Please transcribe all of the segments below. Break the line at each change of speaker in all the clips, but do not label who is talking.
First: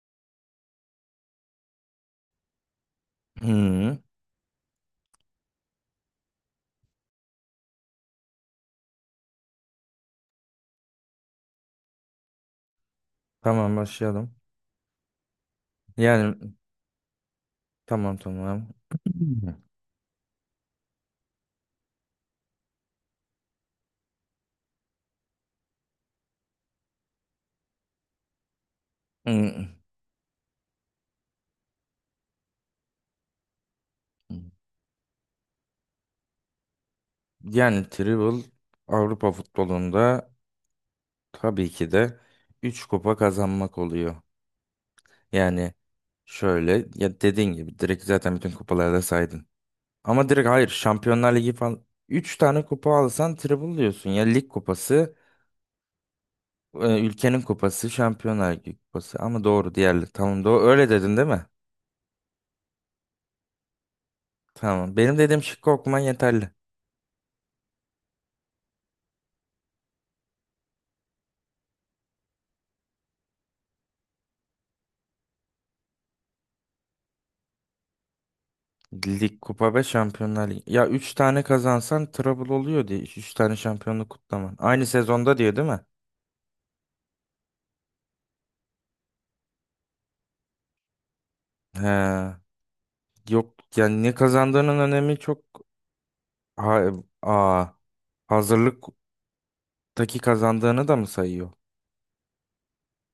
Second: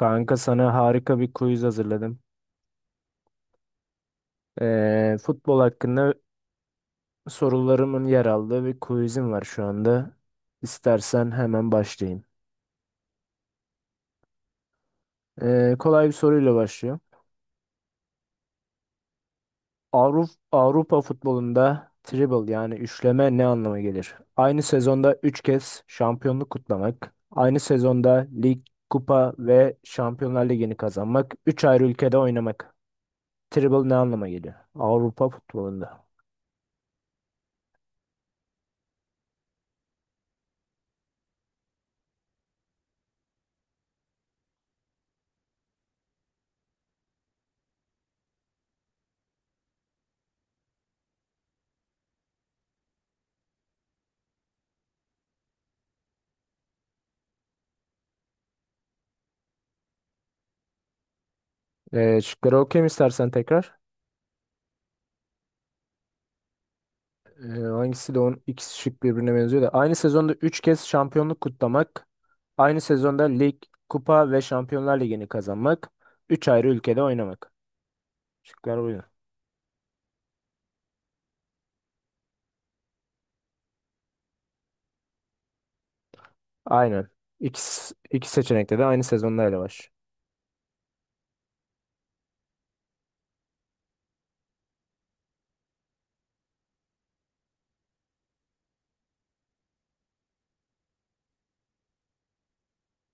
Kanka sana harika bir quiz hazırladım.
Hmm,
Futbol hakkında sorularımın yer aldığı bir quizim var şu anda. İstersen hemen başlayayım.
tamam başlayalım.
Kolay bir
Yani
soruyla başlıyor.
tamam tamam.
Avrupa futbolunda treble yani üçleme ne anlama gelir? Aynı sezonda 3 kez şampiyonluk kutlamak, aynı sezonda lig, kupa ve
Hmm,
Şampiyonlar Ligi'ni kazanmak, 3 ayrı ülkede oynamak. Treble ne anlama geliyor? Avrupa futbolunda.
Yani Tribble Avrupa futbolunda tabii ki de 3 kupa kazanmak oluyor. Yani şöyle, ya dediğin gibi, direkt zaten bütün kupaları da saydın. Ama direkt hayır, Şampiyonlar Ligi falan 3 tane kupa alsan Tribble diyorsun. Ya lig kupası, ülkenin kupası, Şampiyonlar Ligi kupası. Ama doğru diğerleri, tamam doğru öyle dedin değil mi?
Şıkları okuyayım istersen tekrar.
Tamam, benim dediğim şıkkı okuman yeterli.
Hangisi de on ikisi şık birbirine benziyor da. Aynı sezonda 3 kez şampiyonluk kutlamak. Aynı sezonda lig, kupa ve Şampiyonlar Ligi'ni kazanmak. Üç ayrı ülkede oynamak. Şıklar buydu.
Lig, kupa ve Şampiyonlar Ligi. Ya 3 tane kazansan treble oluyor diye. Üç tane şampiyonluk kutlaman. Aynı sezonda diyor değil mi?
Aynen. İki seçenekte de aynı sezonda ele var.
He. Yok yani ne kazandığının önemi çok, ha, aa, hazırlıktaki kazandığını da mı sayıyor?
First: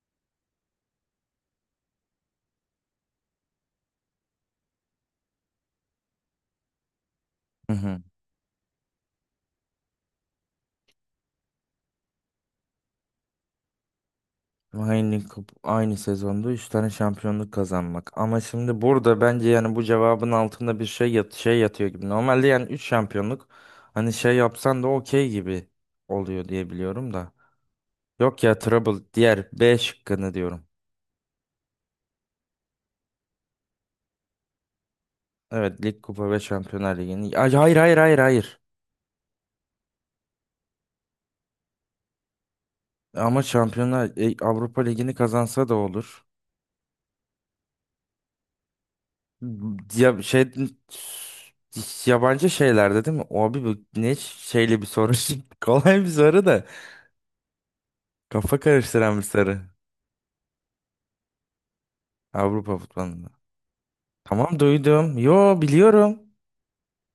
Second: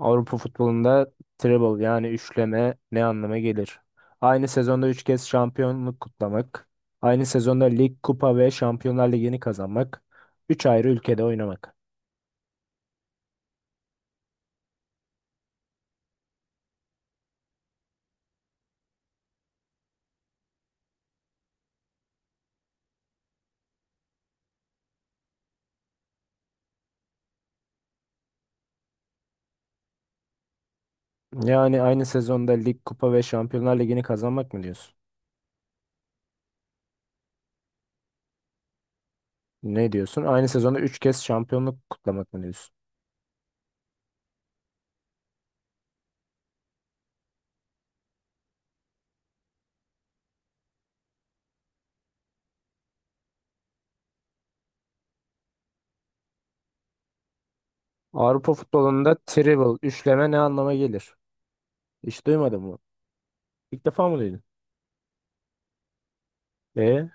Avrupa futbolunda treble yani üçleme ne anlama gelir? Aynı sezonda 3 kez şampiyonluk kutlamak. Aynı sezonda
Hı
lig,
hı.
kupa ve Şampiyonlar Ligi'ni kazanmak. Üç ayrı ülkede oynamak.
Aynı sezonda 3 tane şampiyonluk kazanmak. Ama şimdi burada bence yani bu cevabın altında bir şey yatıyor gibi. Normalde yani 3 şampiyonluk, hani şey yapsan da okey gibi oluyor diye biliyorum da. Yok ya, Trouble, diğer B şıkkını diyorum.
Yani aynı sezonda lig, kupa ve Şampiyonlar Ligi'ni kazanmak mı diyorsun?
Evet, lig, kupa ve Şampiyonlar Ligi'ni. Ay, hayır hayır hayır hayır.
Ne diyorsun? Aynı sezonda 3 kez şampiyonluk kutlamak mı diyorsun?
Ama Avrupa Ligi'ni kazansa da olur. Ya, şey, yabancı şeylerde değil mi? O abi, bu ne şeyli bir soru. Şimdi kolay bir soru da
Avrupa
kafa
futbolunda
karıştıran bir soru.
treble, üçleme ne anlama gelir? Hiç duymadın
Avrupa
mı?
futbolunda.
İlk defa mı duydun?
Tamam, duydum. Yo, biliyorum.
E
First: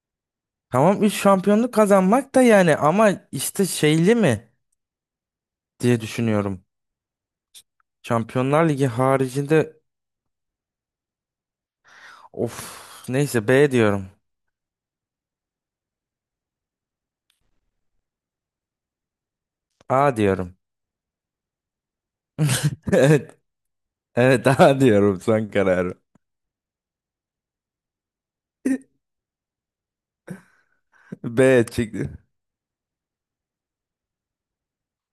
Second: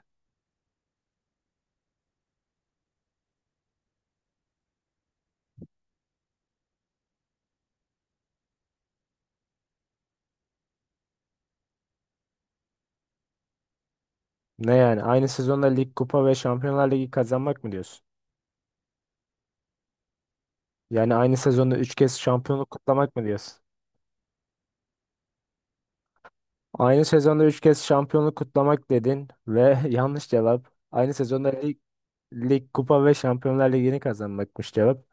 Tamam, 3 şampiyonluk kazanmak da yani, ama işte şeyli mi diye düşünüyorum. Şampiyonlar Ligi haricinde. Of, neyse, B diyorum.
ne yani? Aynı sezonda lig, kupa ve Şampiyonlar Ligi kazanmak mı diyorsun?
A diyorum.
Yani aynı sezonda 3 kez şampiyonluk kutlamak mı
Evet.
diyorsun?
Evet, A diyorum son kararı.
Aynı sezonda 3 kez şampiyonluk kutlamak dedin ve yanlış cevap. Aynı sezonda
B çıktı.
lig, kupa ve Şampiyonlar Ligi'ni kazanmakmış cevap.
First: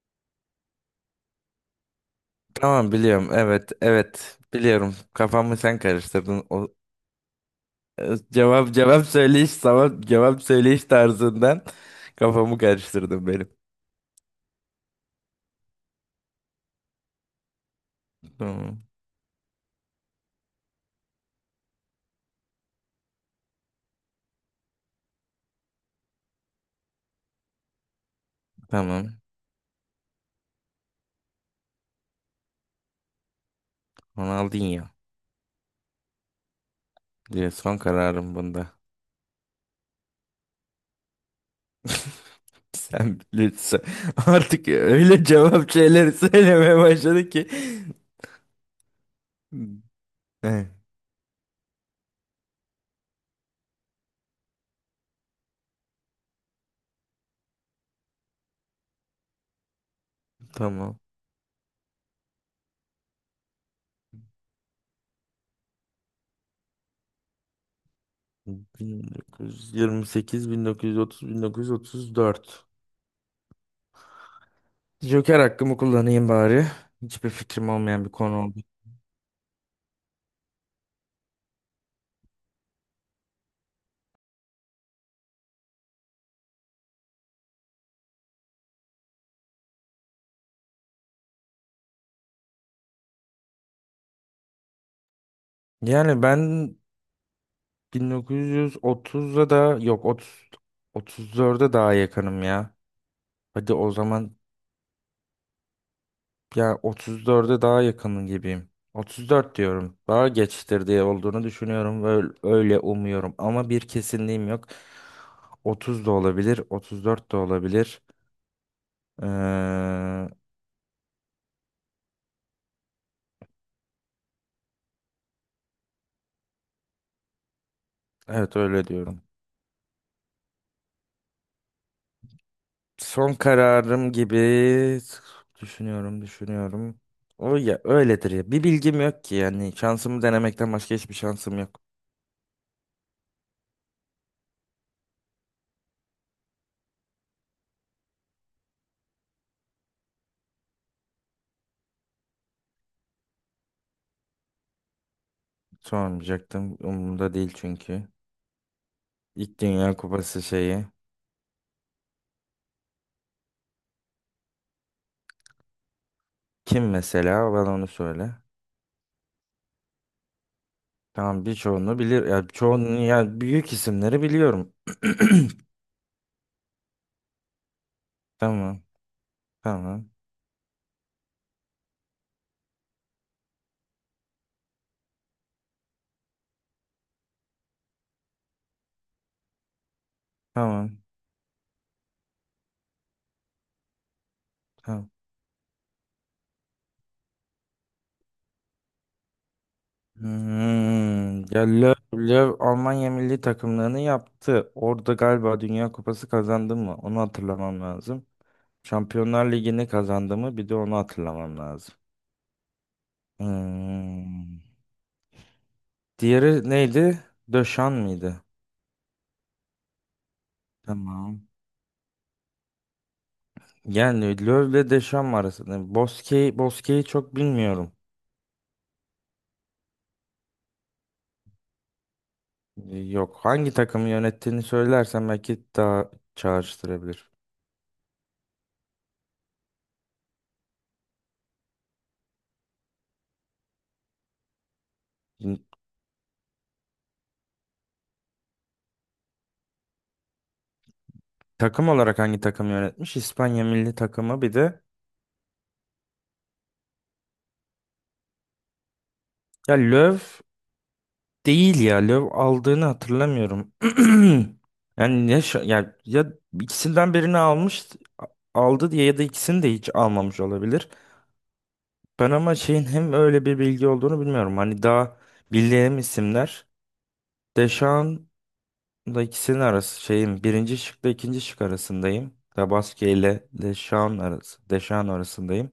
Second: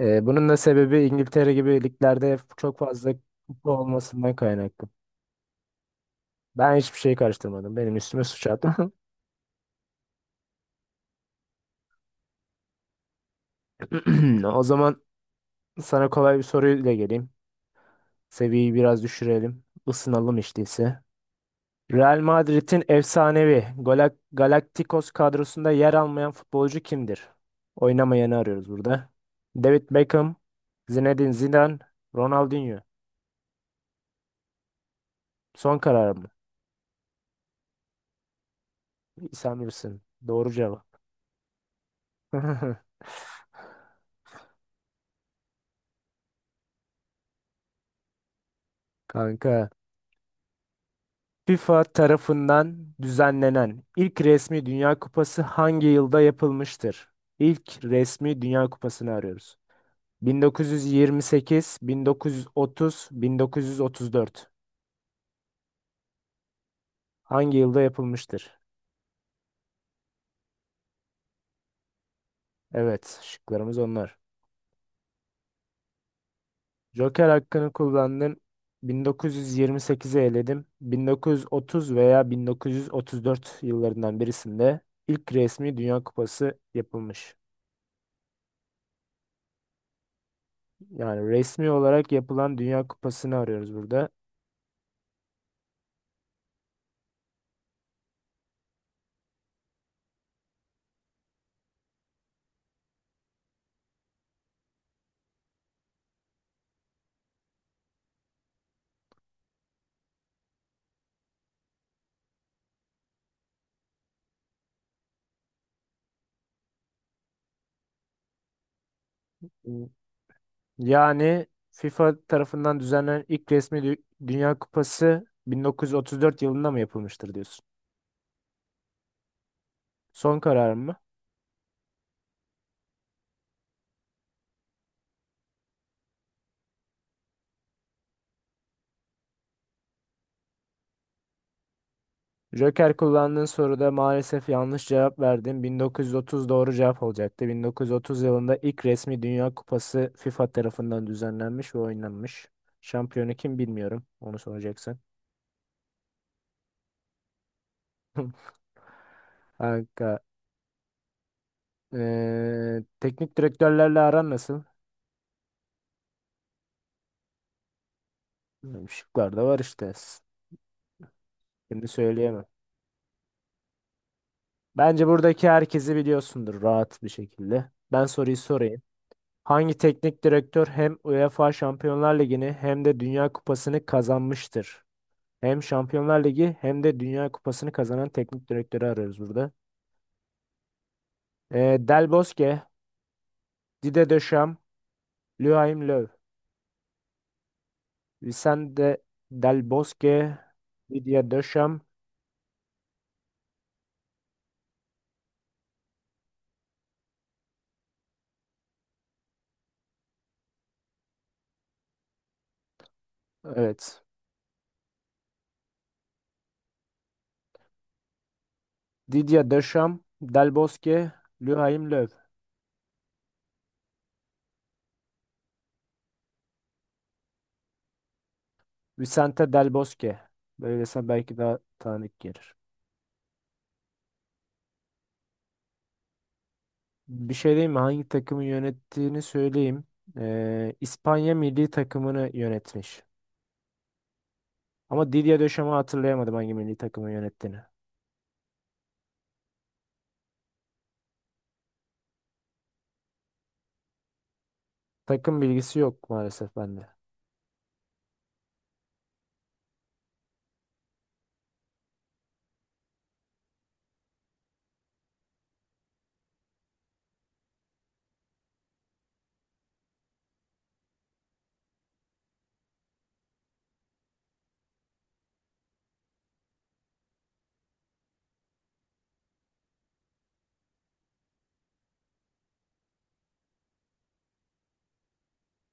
Bunun da sebebi İngiltere gibi liglerde çok
Tamam,
fazla
biliyorum.
kupa
Evet,
olmasından
evet,
kaynaklı.
biliyorum. Kafamı sen karıştırdın.
Ben hiçbir şey karıştırmadım. Benim üstüme suç attı.
Cevap, cevap söyleyiş tarzından kafamı karıştırdın benim.
O zaman sana kolay bir soruyla geleyim. Seviyeyi
Tamam.
biraz düşürelim. Isınalım hiç değilse. Real Madrid'in efsanevi Galacticos kadrosunda yer almayan futbolcu kimdir? Oynamayanı arıyoruz
Tamam.
burada. David Beckham, Zinedine Zidane, Ronaldinho.
Ronaldinho
Son karar mı?
diye son kararım bunda.
Sen bilirsin. Doğru cevap.
Sen lütfen artık öyle cevap şeyleri söylemeye başladı ki.
Kanka.
Eh,
FIFA tarafından düzenlenen ilk resmi Dünya Kupası hangi yılda yapılmıştır? İlk resmi Dünya Kupası'nı arıyoruz.
tamam.
1928, 1930, 1934. Hangi yılda yapılmıştır?
1928, 1930, 1934.
Evet, şıklarımız onlar.
Joker hakkımı kullanayım bari.
Joker
Hiçbir fikrim
hakkını
olmayan bir
kullandın.
konu oldu.
1928'i eledim. 1930 veya 1934 yıllarından birisinde ilk resmi Dünya Kupası yapılmış. Yani resmi olarak yapılan Dünya Kupası'nı arıyoruz burada.
Yani ben 1930'a da, yok, 30, 34'e daha yakınım ya. Hadi o zaman. Ya, 34'e daha yakın gibiyim. 34 diyorum. Daha geçtir diye olduğunu düşünüyorum ve öyle, öyle umuyorum. Ama bir kesinliğim yok. 30 da olabilir, 34 de olabilir. Ee,
Yani FIFA tarafından düzenlenen ilk resmi Dünya Kupası 1934 yılında mı yapılmıştır diyorsun?
evet, öyle diyorum.
Son kararım mı?
Son kararım gibi düşünüyorum, düşünüyorum. O ya öyledir ya. Bir bilgim yok ki yani, şansımı denemekten başka hiçbir şansım yok.
Joker kullandığın soruda maalesef yanlış cevap verdin. 1930 doğru cevap olacaktı. 1930 yılında ilk resmi Dünya Kupası FIFA tarafından düzenlenmiş ve oynanmış. Şampiyonu kim bilmiyorum. Onu soracaksın.
Sormayacaktım. Umurumda değil çünkü. İlk Dünya
Kanka,
Kupası şeyi.
teknik direktörlerle aran nasıl?
Kim mesela? Bana onu söyle.
Bilmiyorum, şıklar da var işte.
Tamam,
Şimdi
birçoğunu bilir.
söyleyemem.
Ya çoğunu ya büyük isimleri biliyorum.
Bence buradaki herkesi biliyorsundur rahat bir şekilde. Ben soruyu sorayım.
Tamam.
Hangi
Tamam.
teknik direktör hem UEFA Şampiyonlar Ligi'ni hem de Dünya Kupası'nı kazanmıştır? Hem Şampiyonlar Ligi hem de Dünya Kupası'nı kazanan teknik direktörü arıyoruz burada.
Tamam.
Del Bosque, Didier Deschamps,
Tamam.
Joachim Löw. Vicente Del Bosque, Didier
Hmm. Ya
Deschamps.
Löw, Almanya milli takımlarını yaptı. Orada galiba Dünya Kupası kazandı mı? Onu hatırlamam lazım. Şampiyonlar Ligi'ni kazandı mı? Bir de onu hatırlamam lazım.
Evet.
Hmm. Diğeri neydi? Döşan mıydı?
Didier Deschamps, Del Bosque,
Tamam.
Joachim Löw.
Yani Löw'le Deşan arasında. Bosque'yi çok bilmiyorum.
Vicente Del Bosque. Böylese belki daha tanıdık gelir.
Yok. Hangi takımı yönettiğini söylersen belki daha çağrıştırabilir.
Bir şey diyeyim mi? Hangi takımı yönettiğini söyleyeyim. İspanya milli takımını yönetmiş. Ama Didier
Şimdi
Deschamps hatırlayamadım hangi milli takımı yönettiğini.
takım olarak hangi takımı yönetmiş? İspanya milli takımı bir de.
Takım bilgisi yok maalesef bende.
Ya Löw değil ya. Löw aldığını hatırlamıyorum. Yani ya ikisinden birini aldı diye, ya da ikisini de hiç almamış olabilir. Ben ama şeyin hem öyle bir bilgi olduğunu bilmiyorum. Hani daha bildiğim isimler. Deschamps da ikisinin arası şeyim, birinci şıkla ikinci şık arasındayım. Tabaski ile Deşan arası, Deşan arasındayım.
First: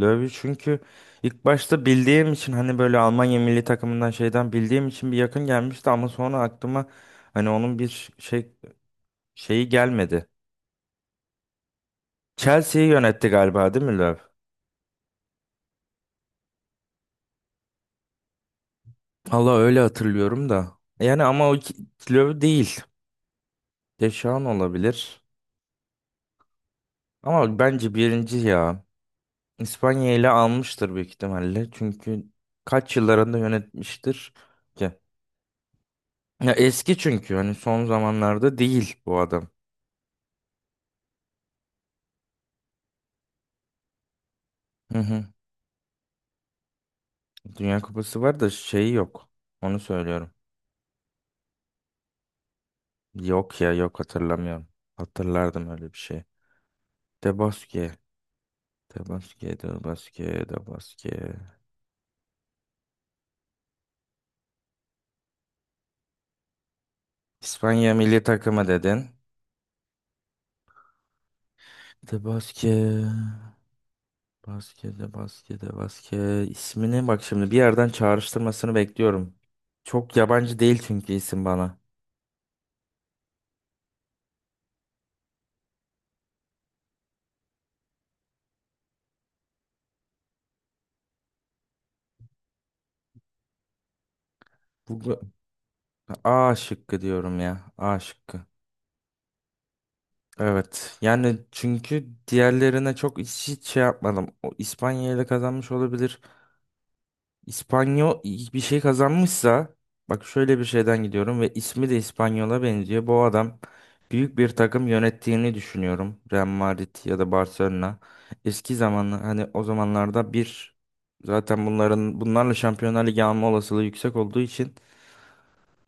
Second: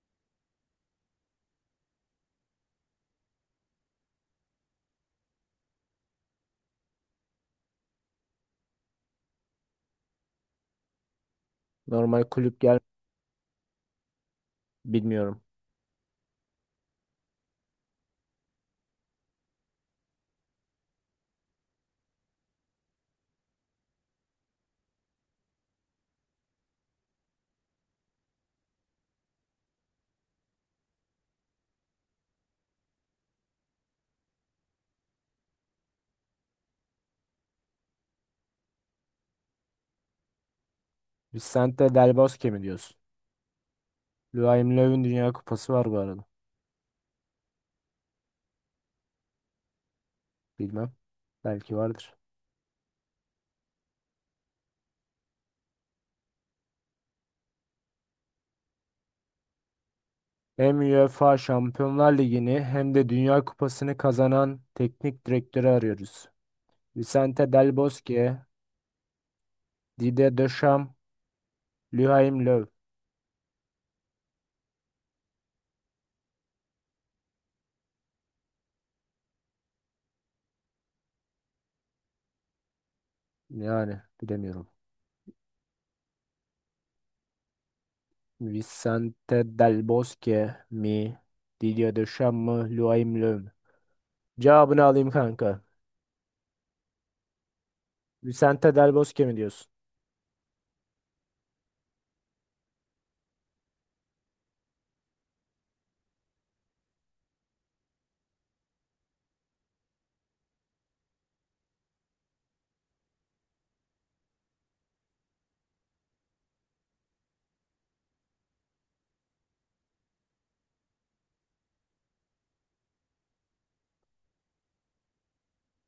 Löwy çünkü ilk başta bildiğim için, hani böyle Almanya milli takımından şeyden bildiğim için bir yakın gelmişti, ama sonra aklıma, hani onun bir şeyi gelmedi.
Normal kulüp gel
Chelsea'yi yönetti galiba değil mi Löw?
bilmiyorum.
Allah, öyle hatırlıyorum da. Yani ama o Löw değil. Deşan olabilir. Ama bence birinci ya. İspanya ile almıştır büyük ihtimalle. Çünkü kaç yıllarında yönetmiştir ki? Ya eski, çünkü hani son zamanlarda değil bu adam.
Vicente Del Bosque mi diyorsun? Joachim
Hı
Löw'ün
hı.
Dünya Kupası var bu arada.
Dünya Kupası var da şeyi yok. Onu söylüyorum.
Bilmem. Belki vardır.
Yok ya, yok, hatırlamıyorum. Hatırlardım öyle bir şey. De Bosque. De Bosque, De Bosque, De
Hem
Bosque.
UEFA Şampiyonlar Ligi'ni hem de Dünya Kupası'nı kazanan teknik direktörü arıyoruz. Vicente Del
İspanya milli
Bosque,
takımı dedin.
Didier Deschamps,
De
Luhaim Löw.
Bosque. Baskede, baskede, baske ismini bak, şimdi bir yerden çağrıştırmasını bekliyorum. Çok yabancı değil çünkü isim bana.
Yani bilemiyorum. Vicente Del Bosque mi? Didier Deschamps mı? Luhaim Löw mü? Cevabını alayım
Bu
kanka.
A şıkkı diyorum ya. A şıkkı.
Vicente Del Bosque mi diyorsun?
Evet. Yani çünkü diğerlerine çok, hiç, hiç şey yapmadım. O İspanya ile kazanmış olabilir. İspanyol bir şey kazanmışsa, bak şöyle bir şeyden gidiyorum ve ismi de İspanyol'a benziyor. Bu adam büyük bir takım yönettiğini düşünüyorum. Real Madrid ya da Barcelona. Eski zamanlı, hani o zamanlarda bir, zaten bunlarla Şampiyonlar Ligi alma olasılığı yüksek olduğu için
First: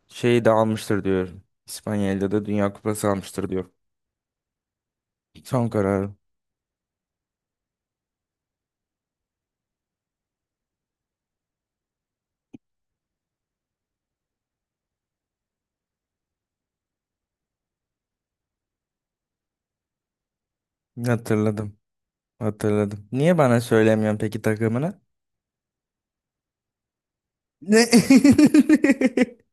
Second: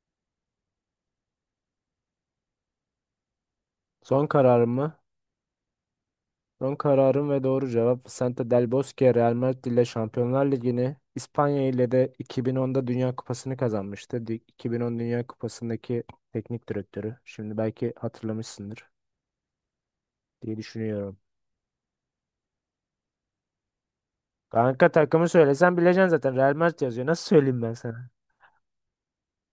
şeyi de almıştır diyorum. İspanya'da da Dünya Kupası almıştır diyorum.
Son kararım mı?
Son kararım.
Son kararım ve doğru cevap Vicente Del Bosque Real Madrid ile Şampiyonlar Ligi'ni İspanya ile de 2010'da Dünya Kupası'nı kazanmıştı. 2010 Dünya Kupası'ndaki teknik direktörü. Şimdi belki hatırlamışsındır diye düşünüyorum.
Hatırladım. Hatırladım. Niye bana söylemiyorsun peki
Kanka
takımını?
takımı söylesen bileceksin zaten. Real Madrid yazıyor. Nasıl söyleyeyim ben sana?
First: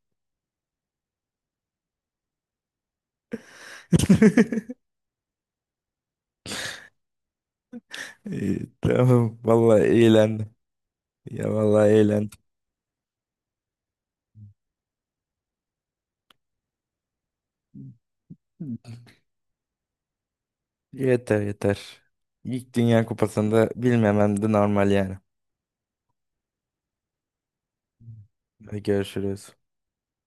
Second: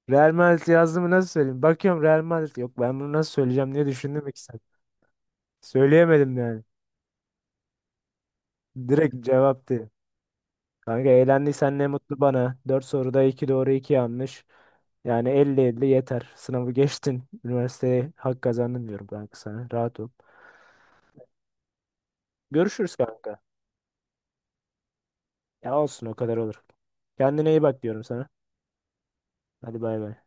Real Madrid yazdı nasıl söyleyeyim? Bakıyorum Real Madrid. Yok ben bunu nasıl söyleyeceğim diye düşündüm iki saat. Söyleyemedim yani.
İyi,
Direkt
tamam. Vallahi
cevaptı.
eğlendim.
Kanka
Ya
eğlendiysen ne
vallahi
mutlu
eğlendim.
bana. 4 soruda 2 doğru 2 yanlış. Yani elli elli yeter. Sınavı geçtin. Üniversiteye hak kazandın diyorum kanka sana. Rahat ol.
Yeter yeter. İlk
Görüşürüz
Dünya
kanka.
Kupası'nda bilmemem de normal yani.
Ya olsun o kadar olur. Kendine iyi bak diyorum sana.
Hadi görüşürüz.
Hadi bay bay.